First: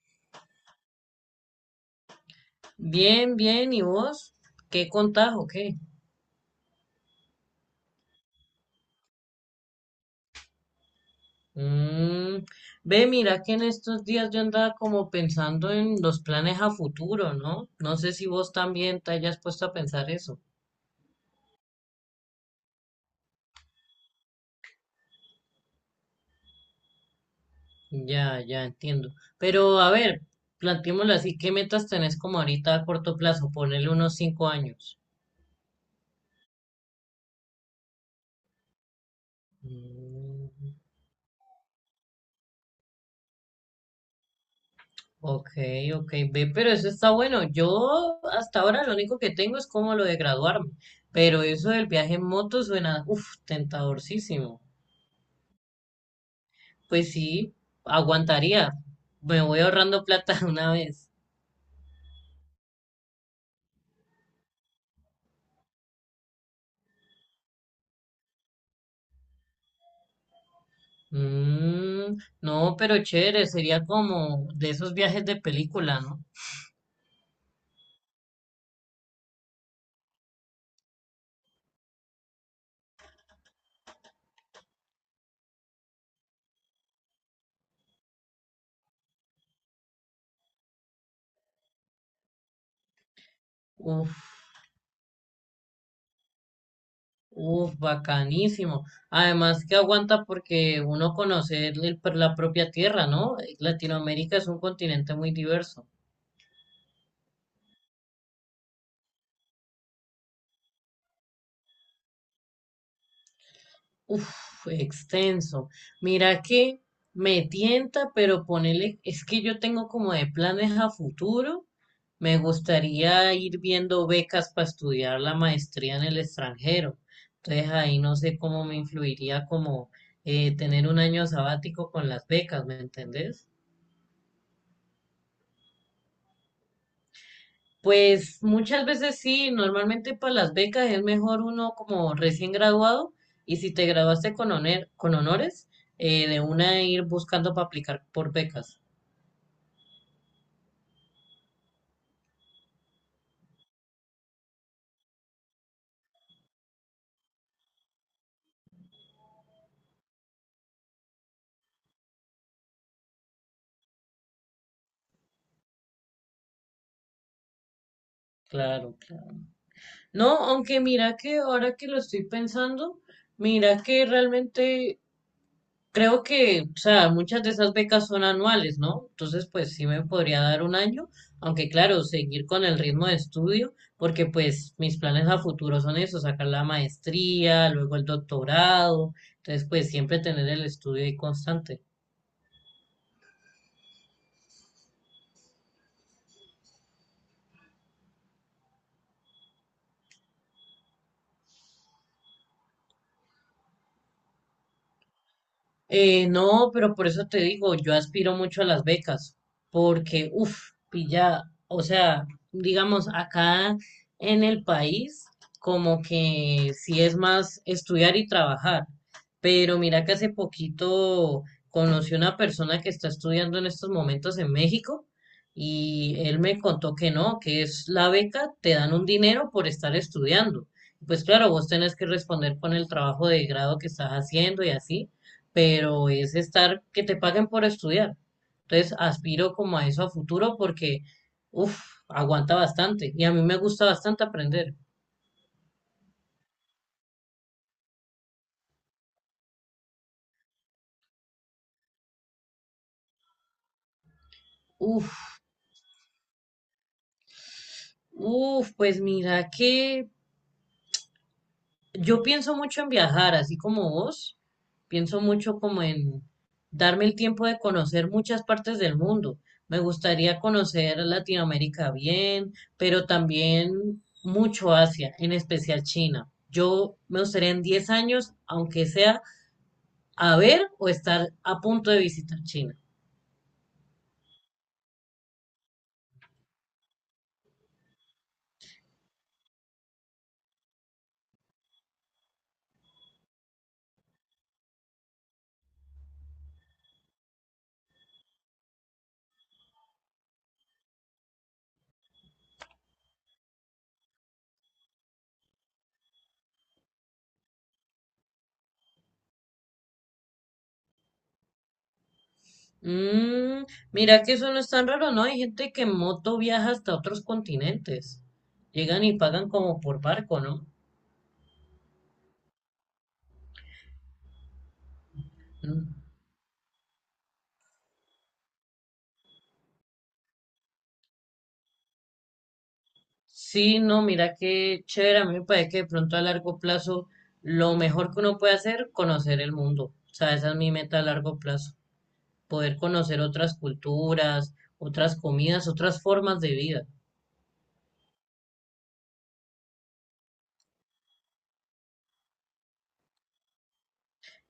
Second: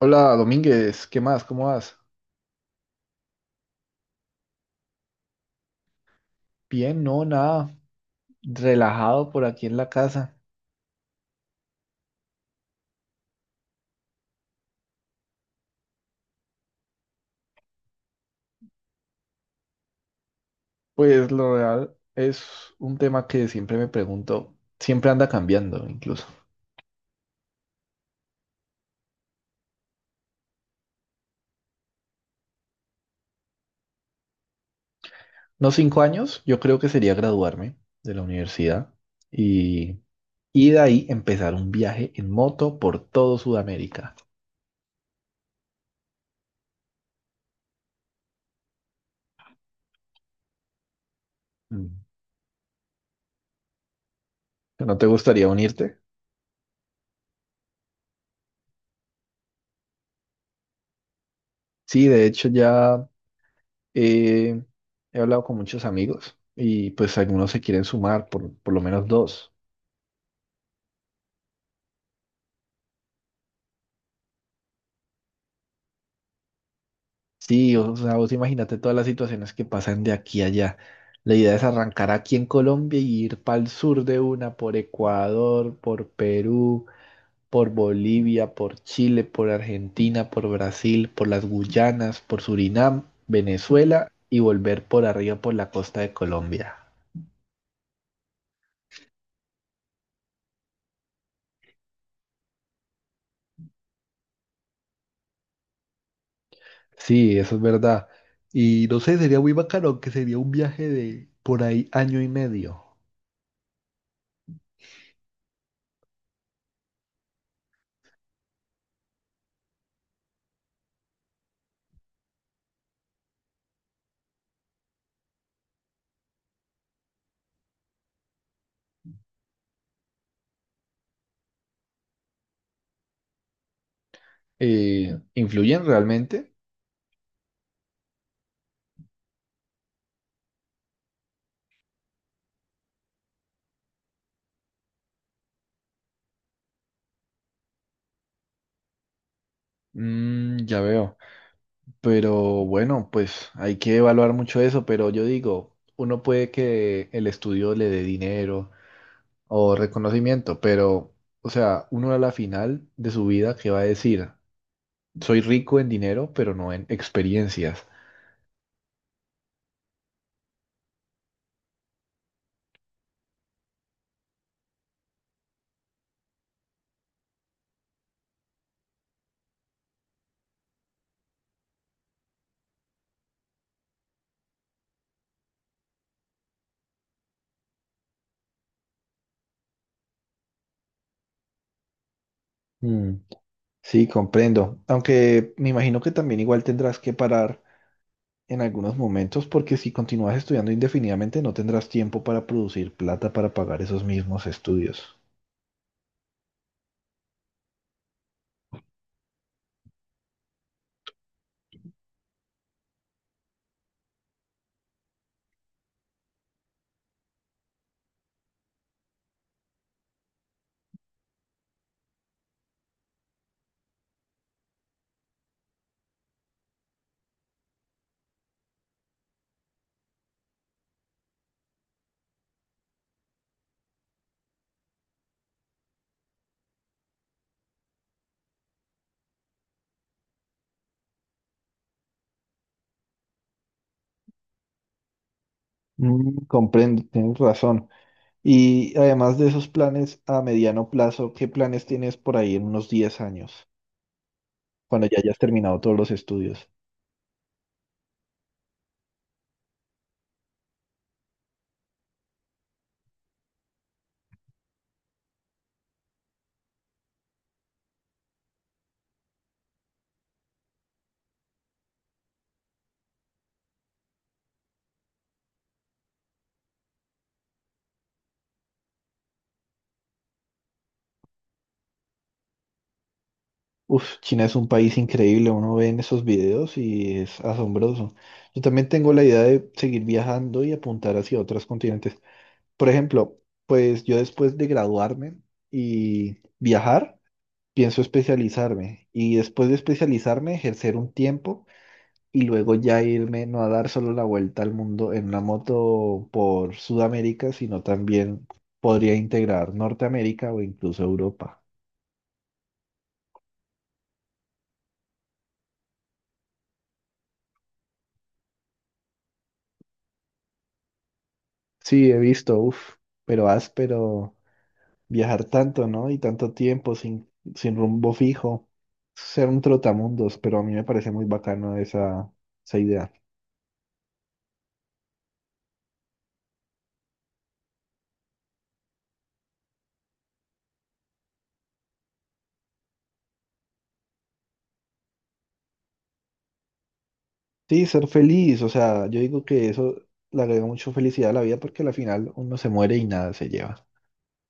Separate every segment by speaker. Speaker 1: Hola Domínguez, ¿qué más? ¿Cómo vas?
Speaker 2: Bien, bien, ¿y vos? ¿Qué contás o qué?
Speaker 1: Bien, no, nada, relajado por aquí en la casa.
Speaker 2: Mm, ve, mira que en estos días yo andaba como pensando en los planes a futuro, ¿no? No sé si vos también te hayas puesto a pensar eso.
Speaker 1: Pues lo real es un tema que siempre me pregunto, siempre anda cambiando incluso.
Speaker 2: Ya entiendo. Pero a ver, planteémoslo así, ¿qué metas tenés como ahorita a corto plazo? Ponele unos 5 años.
Speaker 1: Unos 5 años, yo creo que sería graduarme de la universidad y, y
Speaker 2: Mm.
Speaker 1: de ahí empezar un viaje en moto por todo Sudamérica.
Speaker 2: Ok, ok, ve, pero eso está bueno. Yo hasta ahora lo único que tengo es como lo de graduarme, pero eso del
Speaker 1: Mm.
Speaker 2: viaje en moto suena, uff, tentadorcísimo.
Speaker 1: ¿No te gustaría unirte?
Speaker 2: Pues sí, aguantaría. Me voy ahorrando plata una vez.
Speaker 1: Sí, de hecho ya eh, he hablado con muchos amigos y pues algunos se quieren sumar, por lo menos dos.
Speaker 2: Mm, no, pero chévere, sería como de esos viajes de película, ¿no?
Speaker 1: Sí, o sea, vos imagínate todas las situaciones que pasan de aquí a allá. La idea es arrancar aquí en Colombia y ir para el sur de una, por Ecuador, por Perú, por Bolivia, por Chile, por Argentina, por Brasil, por las Guyanas, por Surinam, Venezuela y
Speaker 2: Uf,
Speaker 1: volver por arriba por la costa de Colombia.
Speaker 2: uf, bacanísimo. Además que aguanta porque uno conoce la propia tierra, ¿no? Latinoamérica es un continente muy diverso.
Speaker 1: Sí, eso es verdad. Y no sé, sería muy bacano, que sería un viaje de por ahí año y medio.
Speaker 2: Uf, extenso. Mira que me tienta, pero ponele, es que yo tengo como de planes a futuro. Me gustaría ir viendo becas para estudiar la maestría en el extranjero. Entonces ahí no sé cómo me influiría como tener un año sabático con las becas, ¿me entendés?
Speaker 1: ¿Influyen realmente?
Speaker 2: Pues muchas veces sí, normalmente para las becas es mejor uno como recién graduado y si te graduaste con, con honores, de una ir buscando para aplicar por becas.
Speaker 1: Mm, ya veo. Pero bueno, pues hay que evaluar mucho eso, pero yo digo, uno puede que el estudio le dé dinero o reconocimiento, pero, o sea, uno a la final de su vida, ¿qué va a decir? Soy rico en dinero, pero no en experiencias.
Speaker 2: Claro, claro. No, aunque mira que ahora que lo estoy pensando, mira que realmente creo que, o sea, muchas de esas becas son anuales, ¿no? Entonces, pues sí me podría dar un año, aunque claro, seguir con el ritmo de estudio, porque pues mis planes a futuro son eso, sacar la maestría, luego el doctorado, entonces pues siempre tener el estudio ahí constante.
Speaker 1: Mm, sí, comprendo. Aunque me imagino que también igual tendrás que parar en algunos momentos, porque si continúas estudiando indefinidamente, no tendrás tiempo para producir plata para pagar esos mismos estudios.
Speaker 2: No, pero por eso te digo, yo aspiro mucho a las becas, porque, uff, pilla, o sea, digamos, acá en el país, como que sí es más estudiar y trabajar, pero mira que hace poquito conocí una persona que está estudiando en estos momentos en México y él me contó que no, que es la beca, te dan un dinero por estar estudiando. Pues claro, vos tenés que responder con el trabajo de grado que estás haciendo y así pero es estar que te paguen por estudiar. Entonces aspiro como a eso a futuro porque, uff, aguanta bastante y a mí me gusta bastante aprender.
Speaker 1: Mm, comprendo, tienes razón. Y además de esos planes a mediano plazo, ¿qué planes tienes por ahí en unos 10 años, cuando ya
Speaker 2: Uff,
Speaker 1: hayas terminado todos los estudios?
Speaker 2: uff, pues mira que yo pienso mucho en viajar, así como vos, pienso mucho como en darme el tiempo de conocer muchas partes del mundo. Me gustaría conocer Latinoamérica bien, pero también mucho Asia, en especial China. Yo me gustaría en 10 años, aunque sea a ver o estar a punto de visitar China.
Speaker 1: Uf, China es un país increíble, uno ve en esos videos y es asombroso. Yo también tengo la idea de seguir viajando y apuntar hacia otros continentes. Por ejemplo, pues yo después de graduarme y viajar, pienso especializarme y después de especializarme, ejercer un tiempo y luego ya irme, no a dar solo la vuelta al mundo en una moto por Sudamérica, sino también podría integrar Norteamérica o incluso Europa.
Speaker 2: Mm, mira que eso no es tan raro, ¿no? Hay gente que en moto viaja hasta otros continentes. Llegan y pagan como por barco, ¿no?
Speaker 1: Sí, he visto, uff, pero áspero viajar
Speaker 2: Mm.
Speaker 1: tanto, ¿no? Y tanto tiempo sin rumbo fijo, ser un trotamundos, pero a mí me parece muy bacano esa idea.
Speaker 2: Sí, no, mira qué chévere. A mí me parece que de pronto a largo plazo lo mejor que uno puede hacer, conocer el mundo. O sea, esa es mi meta a largo plazo. Poder conocer otras culturas, otras comidas, otras formas de vida.
Speaker 1: Sí, ser feliz, o sea, yo digo que eso le agrega mucho felicidad a la vida porque al final uno se muere y nada se lleva.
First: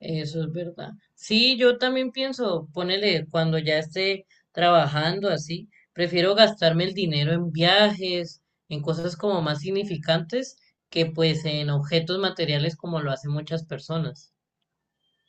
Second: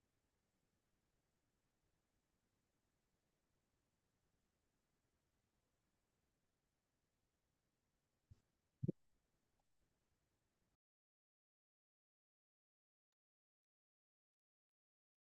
Speaker 2: Eso es verdad. Sí, yo también pienso, ponele, cuando ya esté trabajando así, prefiero gastarme el dinero en viajes, en cosas como más significantes, que pues en objetos materiales como lo hacen muchas personas.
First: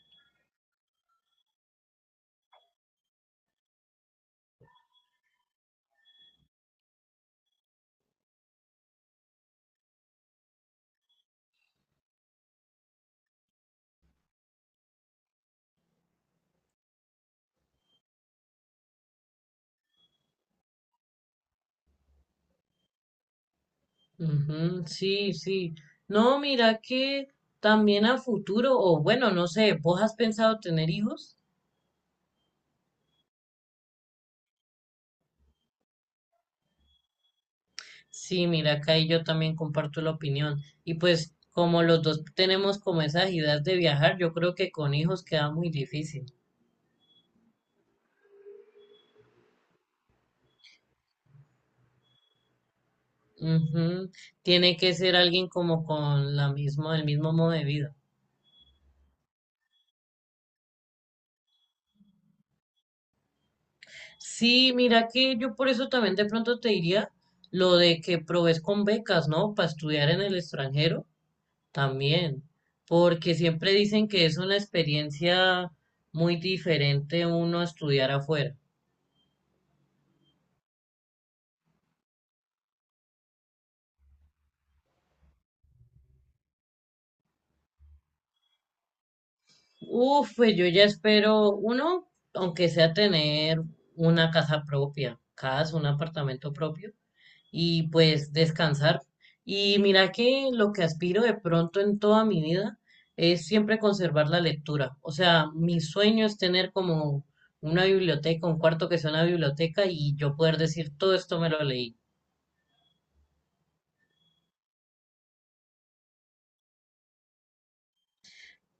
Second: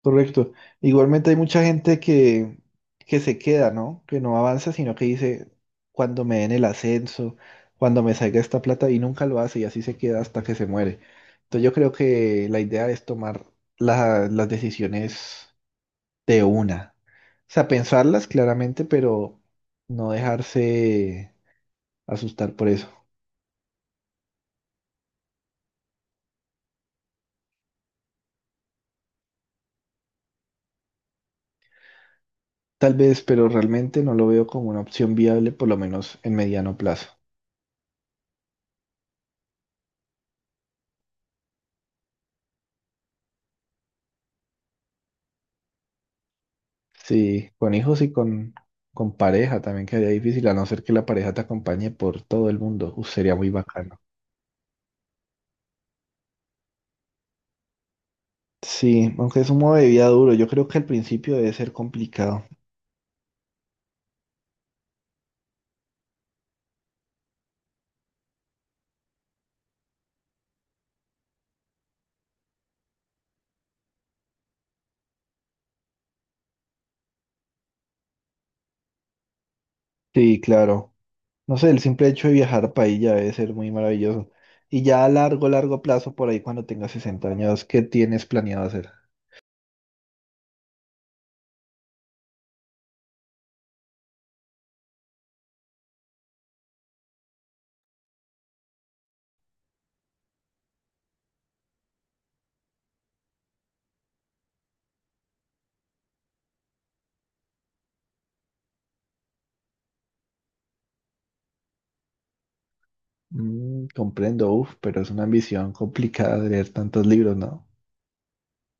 Speaker 1: Correcto. Igualmente hay mucha gente que se queda, ¿no? Que no avanza, sino que dice, cuando me den el ascenso, cuando me salga esta plata, y nunca lo hace, y así se queda hasta que se muere. Entonces yo creo que la idea es tomar las decisiones de una. O sea, pensarlas claramente, pero no dejarse asustar por eso.
Speaker 2: Ujú, sí. No, mira que también a futuro, o bueno, no sé, ¿vos has pensado tener hijos?
Speaker 1: Tal vez, pero realmente no lo veo como una opción viable, por lo menos en mediano plazo.
Speaker 2: Sí, mira que ahí yo también comparto la opinión. Y pues como los dos tenemos como esa agilidad de viajar, yo creo que con hijos queda muy difícil.
Speaker 1: Sí, con hijos y con pareja también quedaría difícil, a no ser que la pareja te acompañe por todo el mundo. Uf, sería muy bacano.
Speaker 2: Ujú. Tiene que ser alguien como con la misma, el mismo modo de vida.
Speaker 1: Sí, aunque es un modo de vida duro, yo creo que al principio debe ser complicado.
Speaker 2: Sí, mira que yo por eso también de pronto te diría lo de que provees con becas, ¿no? Para estudiar en el extranjero también, porque siempre dicen que es una experiencia muy diferente uno estudiar afuera.
Speaker 1: Sí, claro. No sé, el simple hecho de viajar para ahí ya debe ser muy maravilloso. Y ya a largo, largo plazo, por ahí cuando tengas 60 años, ¿qué tienes planeado hacer?
Speaker 2: Uf, pues yo ya espero uno, aunque sea tener una casa propia, casa, un apartamento propio y pues descansar. Y mira que lo que aspiro de pronto en toda mi vida es siempre conservar la lectura. O sea, mi sueño es tener como una biblioteca, un cuarto que sea una biblioteca y yo poder decir todo esto me lo leí.
Speaker 1: Mm, comprendo, uf, pero es una ambición complicada de leer tantos libros, ¿no?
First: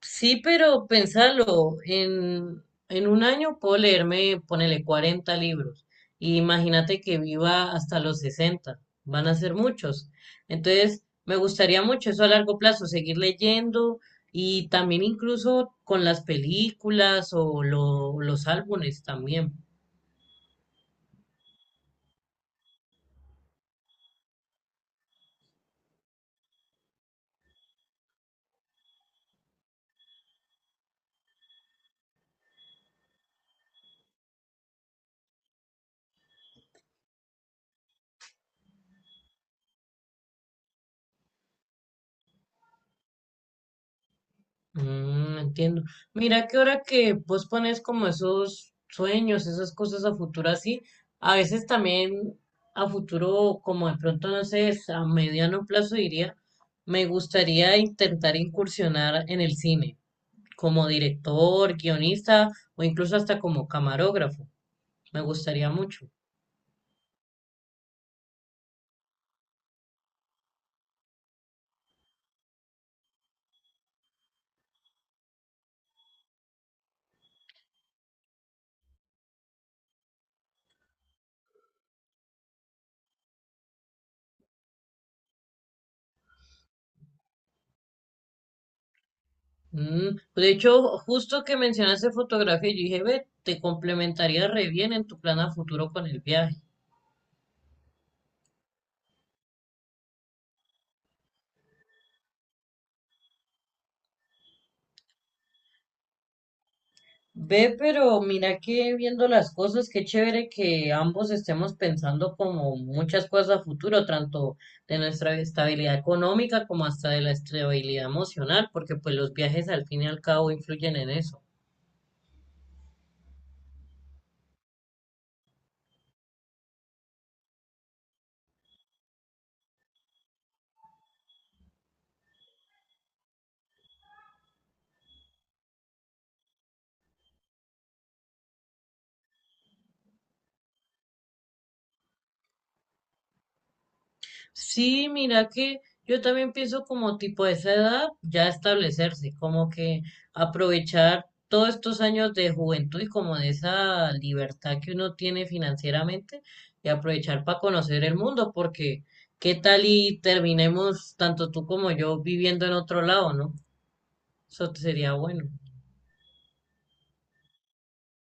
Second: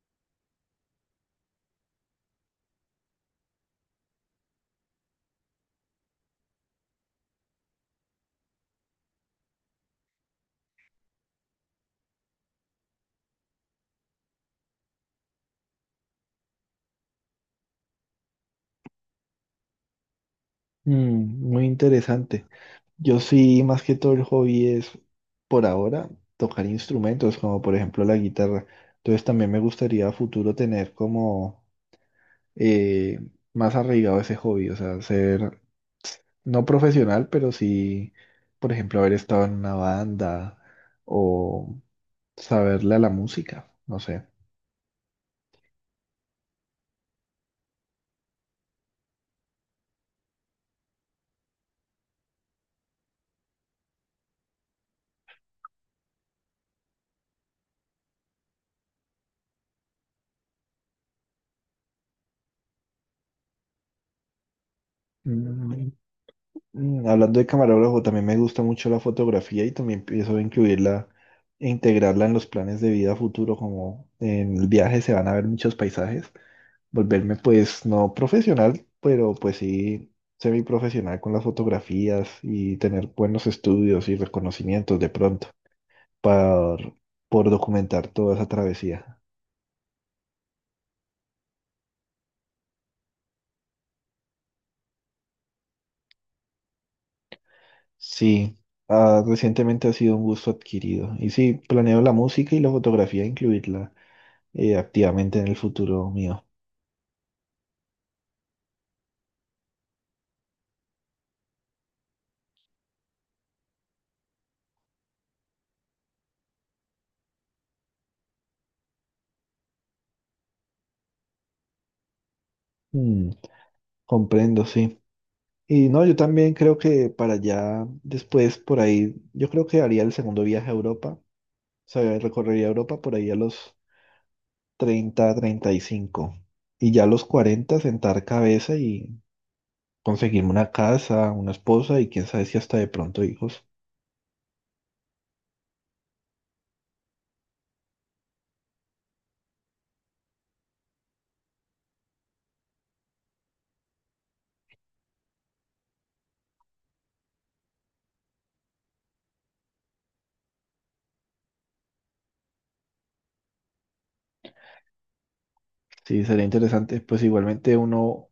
Speaker 2: Sí, pero pensarlo, en un año puedo leerme, ponele 40 libros. Y imagínate que viva hasta los 60 van a ser muchos. Entonces, me gustaría mucho eso a largo plazo, seguir leyendo y también incluso con las películas o los álbumes también.
Speaker 1: Mm, muy interesante. Yo sí, más que todo el hobby es, por ahora, tocar instrumentos, como por ejemplo la guitarra. Entonces también me gustaría a futuro tener como eh, más arraigado ese hobby, o sea, ser no profesional, pero sí, por ejemplo, haber estado en una banda o saberle a la música, no sé.
Speaker 2: Mm, entiendo. Mira que ahora que vos pones como esos sueños, esas cosas a futuro así, a veces también a futuro, como de pronto, no sé, a mediano plazo diría, me gustaría intentar incursionar en el cine, como director, guionista o incluso hasta como camarógrafo. Me gustaría
Speaker 1: Mm,
Speaker 2: mucho.
Speaker 1: mm. Hablando de camarógrafo, también me gusta mucho la fotografía y también pienso incluirla e integrarla en los planes de vida futuro, como en el viaje se van a ver muchos paisajes, volverme pues no profesional, pero pues sí semiprofesional con las fotografías y tener buenos estudios y reconocimientos de pronto por, por documentar toda esa travesía.
Speaker 2: Mm, de hecho, justo que mencionaste fotografía, yo dije, ve, te complementaría re bien en tu plan a futuro con el viaje.
Speaker 1: Sí, ah, recientemente ha sido un gusto adquirido y sí, planeo la música y la fotografía incluirla activamente en el futuro mío.
Speaker 2: Ve, pero mira que viendo las cosas, qué chévere que ambos estemos pensando como muchas cosas a futuro, tanto de nuestra estabilidad económica como hasta de la estabilidad emocional, porque pues los viajes al fin y al cabo influyen en eso.
Speaker 1: Mm, comprendo, sí. Y no, yo también creo que para allá, después, por ahí, yo creo que haría el segundo viaje a Europa. O sea, recorrería Europa por ahí a los treinta y cinco y ya a los 40, sentar cabeza y conseguirme una casa, una esposa y quién sabe si hasta de pronto hijos.
Speaker 2: Sí, mira que yo también pienso como tipo de esa edad ya establecerse, como que aprovechar todos estos años de juventud y como de esa libertad que uno tiene financieramente y aprovechar para conocer el mundo, porque qué tal y terminemos tanto tú como yo viviendo en otro lado, ¿no? Eso sería bueno.
Speaker 1: Sí, sería interesante. Pues igualmente uno,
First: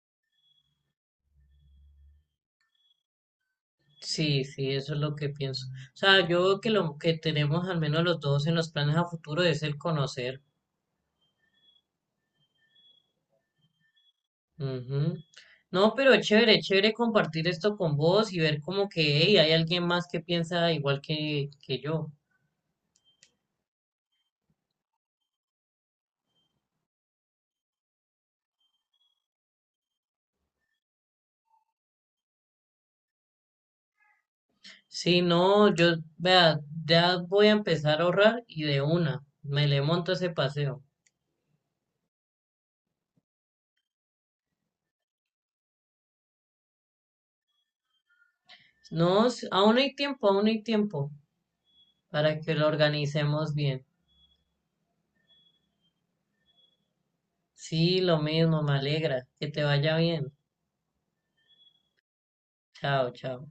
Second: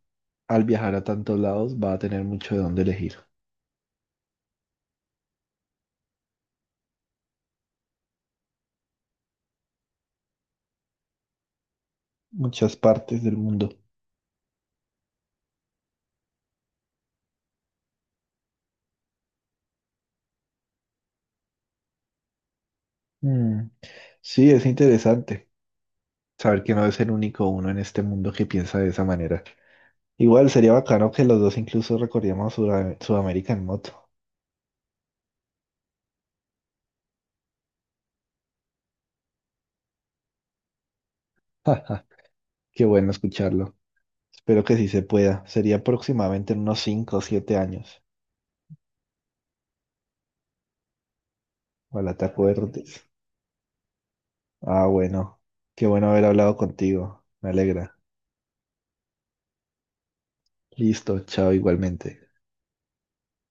Speaker 1: al viajar a tantos lados, va a tener mucho de dónde elegir.
Speaker 2: Sí, eso es lo que pienso. O sea, yo creo que lo que tenemos al menos los dos en los planes a futuro es el conocer.
Speaker 1: Muchas partes del mundo.
Speaker 2: Ujú. No, pero chévere compartir esto con vos y ver como que hey, hay alguien más que piensa igual que yo.
Speaker 1: Mm, sí, es interesante saber que no es el único uno en este mundo que piensa de esa manera. Igual sería bacano que los dos incluso recorriéramos Sudamérica en moto.
Speaker 2: Sí, no, yo, vea, ya voy a empezar a ahorrar y de una, me le monto ese paseo.
Speaker 1: Qué bueno escucharlo. Espero que sí se pueda. Sería aproximadamente en unos 5 o 7 años.
Speaker 2: No, aún hay tiempo
Speaker 1: Ojalá te
Speaker 2: para que lo
Speaker 1: acuerdes.
Speaker 2: organicemos bien.
Speaker 1: Ah, bueno. Qué bueno haber hablado contigo. Me alegra.
Speaker 2: Sí, lo mismo, me alegra. Que te vaya bien.
Speaker 1: Listo, chao igualmente.
Speaker 2: Chao, chao.